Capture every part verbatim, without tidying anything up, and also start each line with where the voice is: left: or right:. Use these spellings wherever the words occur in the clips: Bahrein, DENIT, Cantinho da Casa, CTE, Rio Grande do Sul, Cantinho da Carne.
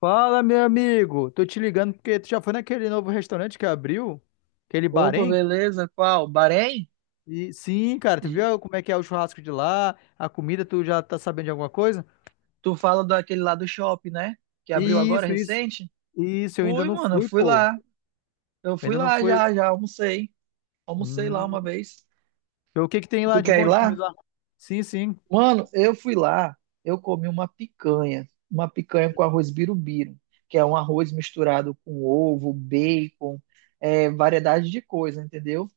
left: Fala, meu amigo. Tô te ligando porque tu já foi naquele novo restaurante que abriu, aquele
right: Opa,
left: Bahrein?
right: beleza? Qual? Bahrein?
left: E sim, cara, tu
right: E
left: viu como é que é o churrasco de lá, a comida, tu já tá sabendo de alguma coisa?
right: Tu fala daquele lá do shopping, né? Que abriu agora
left: Isso, isso.
right: recente?
left: Isso, eu ainda
right: Fui,
left: não
right: mano, eu
left: fui,
right: fui
left: pô.
right: lá. Eu
left: Eu
right: fui
left: ainda não
right: lá
left: fui.
right: já, já almocei. Almocei lá uma
left: Hum.
right: vez.
left: Então, o que que tem lá
right: Tu
left: de
right: quer ir
left: bom de
right: lá?
left: comida lá? Sim, sim.
right: Mano, eu fui lá. Eu comi uma picanha. Uma picanha com arroz birubiru, que é um arroz misturado com ovo, bacon, é, variedade de coisa, entendeu?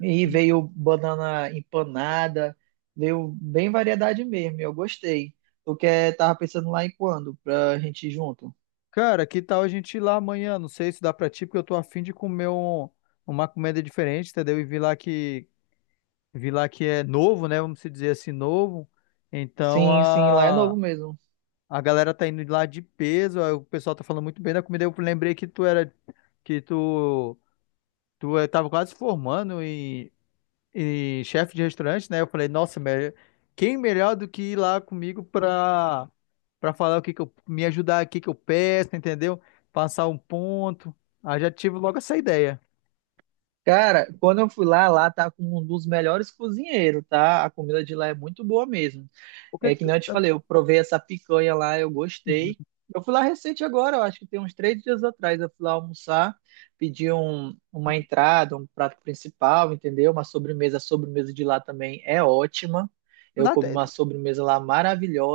right: E veio banana empanada, veio bem variedade mesmo, e eu gostei. Tu quer, tava pensando lá em quando, pra gente ir junto?
left: Cara, que tal a gente ir lá amanhã? Não sei se dá pra ti, porque eu tô afim de comer um- uma comida diferente, entendeu? E vi lá que vi lá que é novo, né? Vamos se dizer assim, novo. Então,
right: Sim, sim, lá é novo mesmo.
left: a galera tá indo lá de peso, aí o pessoal tá falando muito bem da comida. Eu lembrei que tu era, que tu, tu eh, tava quase formando em, em chefe de restaurante, né? Eu falei, nossa, me- quem melhor do que ir lá comigo pra, pra falar o que que eu, me ajudar, o que que eu peço, entendeu? Passar um ponto. Aí já tive logo essa ideia.
right: Cara, quando eu fui lá, lá tá com um dos melhores cozinheiros, tá? A comida de lá é muito boa mesmo.
left: O que,
right: É que
left: que-
right: nem eu te falei, eu provei essa picanha lá, eu
left: Uhum.
right: gostei. Eu fui lá recente agora, eu acho que tem uns três dias atrás. Eu fui lá almoçar, pedi um, uma entrada, um prato principal, entendeu? Uma sobremesa. A sobremesa de lá também é ótima. Eu comi
left: Nada,
right: uma sobremesa lá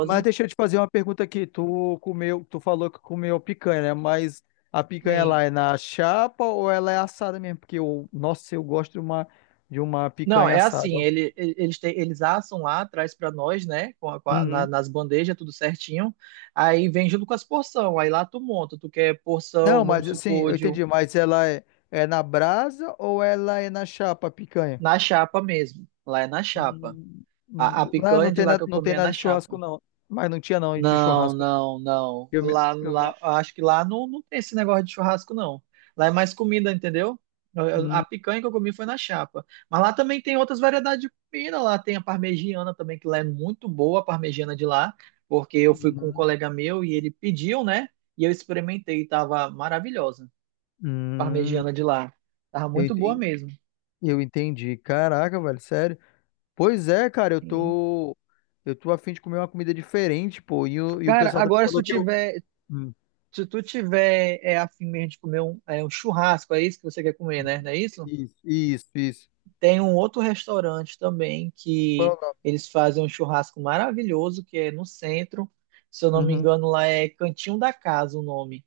left: mas deixa eu te fazer uma pergunta aqui. Tu comeu, tu falou que comeu picanha, né? Mas a picanha
right: Sim.
left: lá é na chapa ou ela é assada mesmo? Porque eu, nossa, eu gosto de uma de uma
right: Não,
left: picanha
right: é
left: assada,
right: assim,
left: ó.
right: ele, ele- eles, têm- eles assam lá, traz para nós, né? Com a- com a- na-
left: Uhum.
right: nas bandejas, tudo certinho. Aí vem junto com as porção. Aí lá tu monta, tu quer
left: Não,
right: porção, vamos
left: mas assim,
right: supor,
left: eu
right: de um,
left: entendi, mas ela é, é na brasa ou ela é na chapa a picanha?
right: na chapa mesmo. Lá é na chapa.
left: Hum,
right: A, a
left: hum. Lá não
right: picanha de
left: tem
right: lá
left: nada,
right: que eu
left: não tem
right: comia
left: nada
right: na
left: de churrasco
right: chapa.
left: não. Mas não tinha não de
right: Não,
left: churrasco, né?
right: não, não.
left: Eu me,
right: Lá,
left: eu me...
right: lá, acho que lá não, não tem esse negócio de churrasco, não. Lá é mais comida, entendeu? Eu- eu- A
left: Hum,
right: picanha que eu comi foi na chapa. Mas lá também tem outras variedades de comida. Lá tem a parmegiana também, que lá é muito boa, a parmegiana de lá, porque eu fui com um
left: uhum.
right: colega meu e ele pediu, né? E eu experimentei e tava maravilhosa.
left: Hum,
right: Parmegiana de lá. Tava
left: eu
right: muito boa
left: entendi,
right: mesmo.
left: eu entendi. Caraca, velho, sério. Pois é, cara, eu
right: Hum.
left: tô. Eu tô a fim de comer uma comida diferente, pô. E o, e o
right: Cara,
left: pessoal também
right: agora se
left: falou
right: tu
left: que eu.
right: tiver.
left: Hum,
right: Se tu tiver é, afim mesmo de comer um, é, um churrasco, é isso que você quer comer, né? Não é isso?
left: Isso, isso, isso.
right: Tem um outro restaurante também que
left: Qual é
right: eles fazem um churrasco maravilhoso, que é no centro. Se eu
left: o
right: não me
left: nome? Uhum.
right: engano, lá é Cantinho da Casa o nome.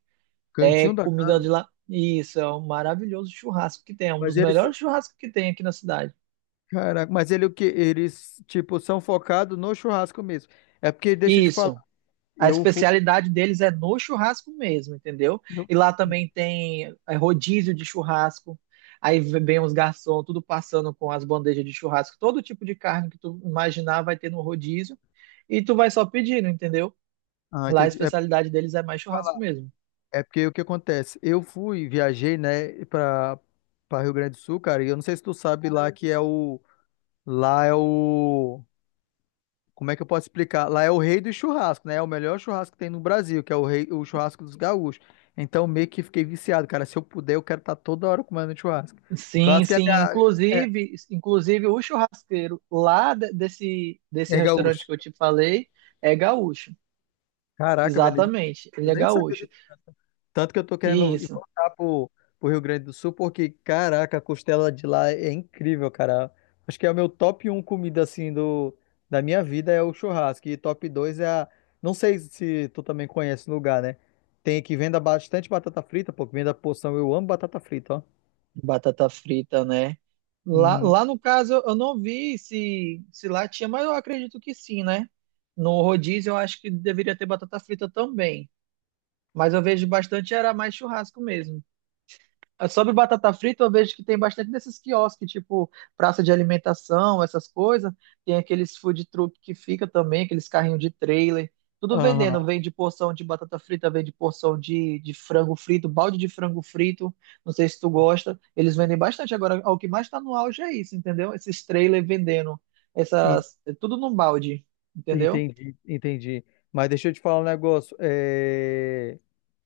right: É
left: Cantinho da
right: comida
left: casa.
right: de lá. Isso, é um maravilhoso churrasco que tem. É um
left: Mas
right: dos
left: eles.
right: melhores churrascos que tem aqui na cidade.
left: Caraca, mas ele o quê? Eles, tipo, são focados no churrasco mesmo. É porque, deixa eu te falar,
right: Isso. A
left: eu fui.
right: especialidade deles é no churrasco mesmo, entendeu?
left: eu-
right: E lá também tem é, rodízio de churrasco. Aí vem os garçons, tudo passando com as bandejas de churrasco, todo tipo de carne que tu imaginar vai ter no rodízio. E tu vai só pedindo, entendeu?
left: Ah,
right: Lá a
left: entendi. É pra
right: especialidade deles é mais churrasco
left: falar.
right: mesmo.
left: É porque o que acontece? Eu fui, viajei, né, pra, pra Rio Grande do Sul, cara, e eu não sei se tu sabe lá que é o. Lá é o. Como é que eu posso explicar? Lá é o rei do churrasco, né? É o melhor churrasco que tem no Brasil, que é o rei, o churrasco dos gaúchos. Então, meio que fiquei viciado, cara. Se eu puder, eu quero estar toda hora comendo churrasco.
right: Sim,
left: Churrasco é,
right: sim.
left: ga-
right: Inclusive, inclusive o churrasqueiro lá de- desse, desse
left: é, é gaúcho.
right: restaurante que eu te falei é gaúcho.
left: Caraca, velho.
right: Exatamente, ele
left: Eu
right: é
left: nem sabia.
right: gaúcho.
left: Tanto que eu tô querendo ir
right: Isso.
left: voltar pro, pro Rio Grande do Sul, porque, caraca, a costela de lá é incrível, cara. Acho que é o meu top um comida, assim, do, da minha vida é o churrasco. E top dois é a... Não sei se tu também conhece o lugar, né? Tem que venda bastante batata frita, pô, que venda porção. Eu amo batata frita, ó.
right: Batata frita, né? Lá,
left: Uhum.
right: lá no caso, eu não vi se, se lá tinha, mas eu acredito que sim, né? No rodízio, eu acho que deveria ter batata frita também. Mas eu vejo bastante, era mais churrasco mesmo. É, sobre batata frita, eu vejo que tem bastante nesses quiosques, tipo praça de alimentação, essas coisas. Tem aqueles food truck que fica também, aqueles carrinhos de trailer. Tudo
left: Aham,
right: vendendo. Vende porção de batata frita, vende porção de, de frango frito, balde de frango frito. Não sei se tu gosta. Eles vendem bastante. Agora, o que mais tá no auge é isso, entendeu? Esses trailers vendendo.
left: en-
right: Essas, é tudo num balde, entendeu?
left: entendi, entendi. Mas deixa eu te falar um negócio. É...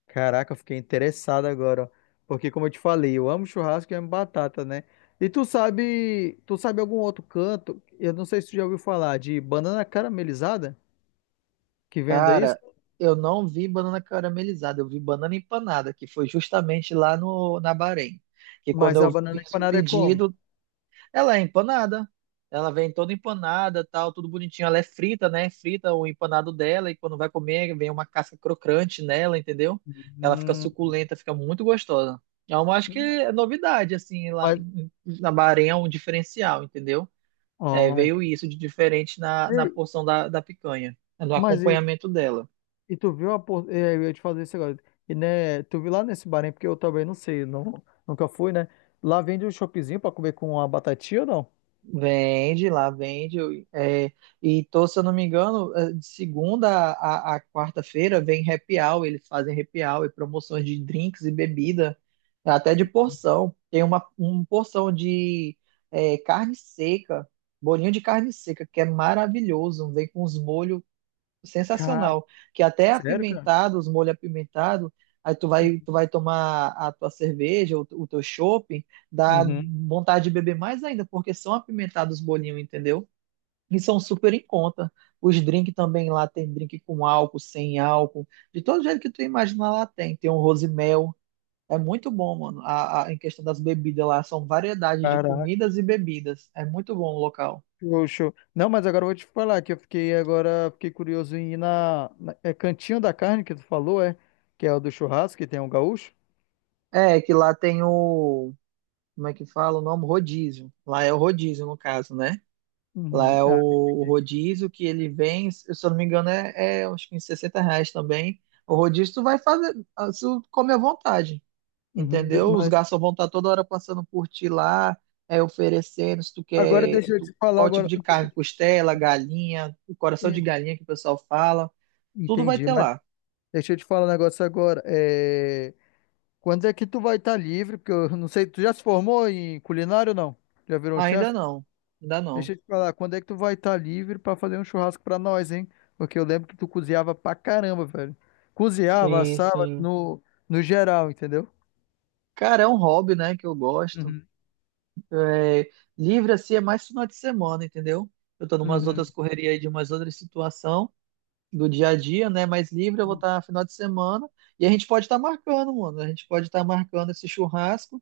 left: Caraca, eu fiquei interessado agora, ó. Porque como eu te falei, eu amo churrasco e amo batata, né? E tu sabe, tu sabe algum outro canto? Eu não sei se tu já ouviu falar de banana caramelizada que venda isso,
right: Cara, eu não vi banana caramelizada, eu vi banana empanada, que foi justamente lá no, na Bahrein. Que quando
left: mas a
right: eu
left: banana
right: fiz o
left: empanada é como?
right: pedido, ela é empanada. Ela vem toda empanada, tal, tudo bonitinho. Ela é frita, né? Frita o empanado dela, e quando vai comer, vem uma casca crocante nela, entendeu? Ela fica
left: Hum,
right: suculenta, fica muito gostosa. Então, eu acho que é novidade, assim, lá
left: mas,
right: na Bahrein é um diferencial, entendeu? É,
left: ó,
right: veio
left: entendi.
right: isso de diferente na,
left: Ei,
right: na porção da, da picanha, no
left: mas e,
right: acompanhamento dela.
left: e tu viu a, por- é, eu ia te fazer isso agora. E né, tu viu lá nesse bar, hein? Porque eu também não sei, não, nunca fui, né? Lá vende um chopezinho pra comer com uma batatinha ou não?
right: Vende, lá vende. Eu- é, e tô, se eu não me engano, é, de segunda a, a- quarta-feira vem happy hour, eles fazem happy hour e promoções de drinks e bebida, até de porção. Tem uma, uma porção de é, carne seca, bolinho de carne seca, que é maravilhoso. Vem com os molhos
left: Cara,
right: sensacional, que até é
left: sério, cara?
right: apimentado, os molhos apimentados, aí tu vai, tu vai tomar a tua cerveja, o, o teu shopping dá
left: Uhum.
right: vontade de beber mais ainda, porque são apimentados os bolinhos, entendeu? E são super em conta. Os drinks também lá tem drink com álcool, sem álcool, de todo jeito que tu imagina lá tem. Tem um rosimel, é muito bom, mano. A, a- em questão das bebidas lá, são variedades de
left: Caraca.
right: comidas e bebidas. É muito bom o local.
left: Show, show. Não, mas agora eu vou te falar que eu fiquei agora, fiquei curioso em ir na, na- é Cantinho da Carne que tu falou, é? Que é o do churrasco, que tem o gaúcho.
right: É, que lá tem o, como é que fala o nome? Rodízio. Lá é o rodízio, no caso, né? Lá
left: Uhum.
right: é o,
left: Ah,
right: o
left: entendi.
right: rodízio que ele vem, se eu não me engano, é, é uns quinze, sessenta reais também. O rodízio tu vai fazer, ah, se tu come à vontade,
left: Uhum. De-
right: entendeu? Os
left: Mas
right: garçons vão estar toda hora passando por ti lá, é, oferecendo, se tu
left: agora
right: quer,
left: deixa eu
right: tu,
left: te falar
right: qual tipo
left: agora,
right: de
left: deixa eu
right: carne,
left: te-
right: costela, galinha, coração de
left: en-
right: galinha que o pessoal fala, tudo vai
left: entendi,
right: ter
left: mas
right: lá.
left: deixa eu te falar um negócio agora. É, quando é que tu vai estar livre? Porque eu não sei, tu já se formou em culinário ou não? Já virou um
right: Ainda
left: chefe?
right: não, ainda não.
left: Deixa eu te falar, quando é que tu vai estar livre pra fazer um churrasco pra nós, hein? Porque eu lembro que tu cozinhava pra caramba, velho. Cozinhava,
right: Sim,
left: assava
right: sim.
left: no, no geral, entendeu?
right: Cara, é um hobby, né, que eu gosto.
left: Uhum.
right: É, livre assim é mais final de semana, entendeu? Eu tô numas outras
left: Uhum.
right: correrias aí de umas outras situação do dia a dia, né? Mas livre eu vou estar final de semana e a gente pode estar marcando, mano. A gente pode estar marcando esse churrasco.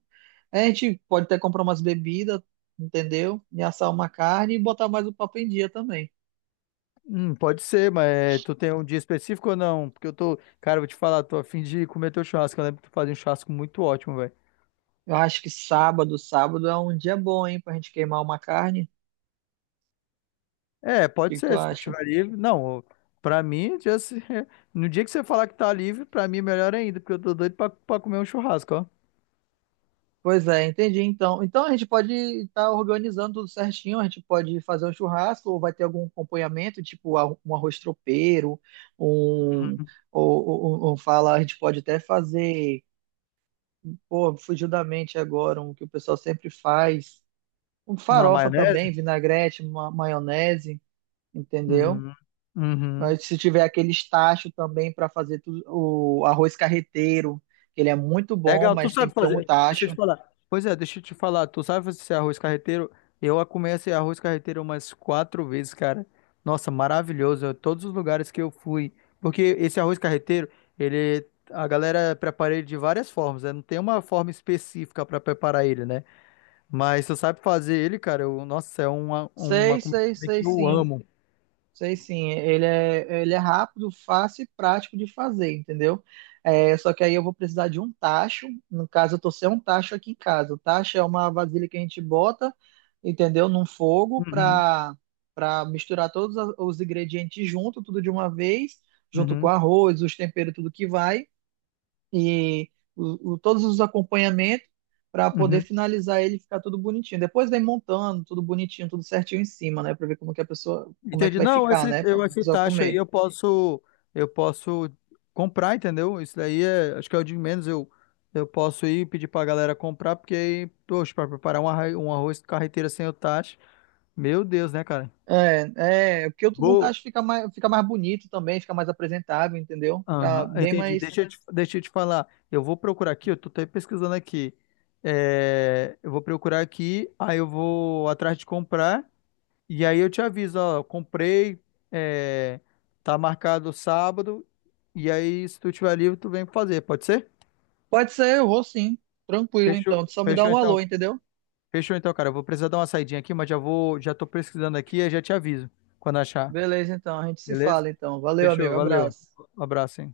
right: É, a gente pode até comprar umas bebidas, entendeu? E assar uma carne e botar mais o papo em dia também.
left: Hum, pode ser, mas é, tu tem um dia específico ou não? Porque eu tô, cara, eu vou te falar, tô a fim de comer teu churrasco. Eu lembro que tu fazia um churrasco muito ótimo, velho.
right: Eu acho que sábado, sábado é um dia bom, hein, pra gente queimar uma carne.
left: É,
right: O que
left: pode
right: que tu
left: ser, se tu
right: acha?
left: tiver livre. Não, pra mim, já se- no dia que você falar que tá livre, pra mim é melhor ainda, porque eu tô doido pra, pra comer um churrasco, ó.
right: Pois é, entendi. Então, então a gente pode estar organizando tudo certinho, a gente pode fazer um churrasco, ou vai ter algum acompanhamento, tipo a- um arroz tropeiro, um, ou, ou- ou fala, a gente pode até fazer, pô, fugiu da mente agora, um que o pessoal sempre faz, um
left: Uma
right: farofa
left: maionese?
right: também, vinagrete, ma- maionese, entendeu?
left: Uhum. Uhum.
right: Aí, se tiver aquele tacho também para fazer tudo, o arroz carreteiro, que ele é muito bom,
left: Legal, tu
right: mas tem
left: sabe
right: que ter um
left: fazer. Deixa eu te
right: tacho.
left: falar. Pois é, deixa eu te falar. Tu sabe fazer esse arroz carreteiro? Eu a comi esse arroz carreteiro umas quatro vezes, cara. Nossa, maravilhoso. eu- Todos os lugares que eu fui. Porque esse arroz carreteiro, ele. A galera prepara ele de várias formas, né? Não tem uma forma específica para preparar ele, né? Mas tu sabe fazer ele, cara, eu- nossa, é uma, uma
right: Sei,
left: comida
right: sei, sei,
left: que eu
right: sim.
left: amo.
right: Sei sim, ele é, ele é rápido, fácil e prático de fazer, entendeu? É, só que aí eu vou precisar de um tacho. No caso, eu tô sem um tacho aqui em casa. O tacho é uma vasilha que a gente bota, entendeu? Num fogo
left: Uhum,
right: para para misturar todos a- os ingredientes junto, tudo de uma vez, junto com
left: uhum,
right: arroz, os temperos, tudo que vai e o, o- todos os acompanhamentos para poder
left: uhum.
right: finalizar ele e ficar tudo bonitinho. Depois vem montando tudo bonitinho, tudo certinho em cima, né? Para ver como que a pessoa, como é que
left: Entendi.
right: vai
left: Não,
right: ficar,
left: esse,
right: né? Para
left: eu,
right: a
left: esse
right: pessoa
left: taxa aí
right: comer.
left: eu posso, eu posso comprar, entendeu? Isso daí é, acho que é o de menos. Eu, eu posso ir pedir pra galera comprar, porque aí, poxa, pra preparar um arroz, um arroz carreteira sem o taxa, meu Deus, né, cara?
right: É, é, porque o
left: Vou.
right: montagem fica mais, fica mais bonito também, fica mais apresentável, entendeu? Fica
left: Aham,
right: bem
left: entendi.
right: mais.
left: Deixa eu te, deixa eu te falar. Eu vou procurar aqui, eu tô até pesquisando aqui. É, eu vou procurar aqui, aí eu vou atrás de comprar. E aí eu te aviso, ó, eu comprei, é, tá marcado sábado, e aí se tu tiver livre, tu vem fazer, pode ser?
right: Pode ser, eu vou sim. Tranquilo,
left: Fechou,
right: então. Tu só me dá
left: fechou
right: um
left: então,
right: alô, entendeu?
left: fechou então, cara. Eu vou precisar dar uma saidinha aqui, mas já vou, já tô pesquisando aqui e já te aviso quando achar,
right: Beleza, então. A gente se
left: beleza?
right: fala, então. Valeu,
left: Fechou,
right: amigo.
left: valeu.
right: Abraço.
left: Um abraço, hein?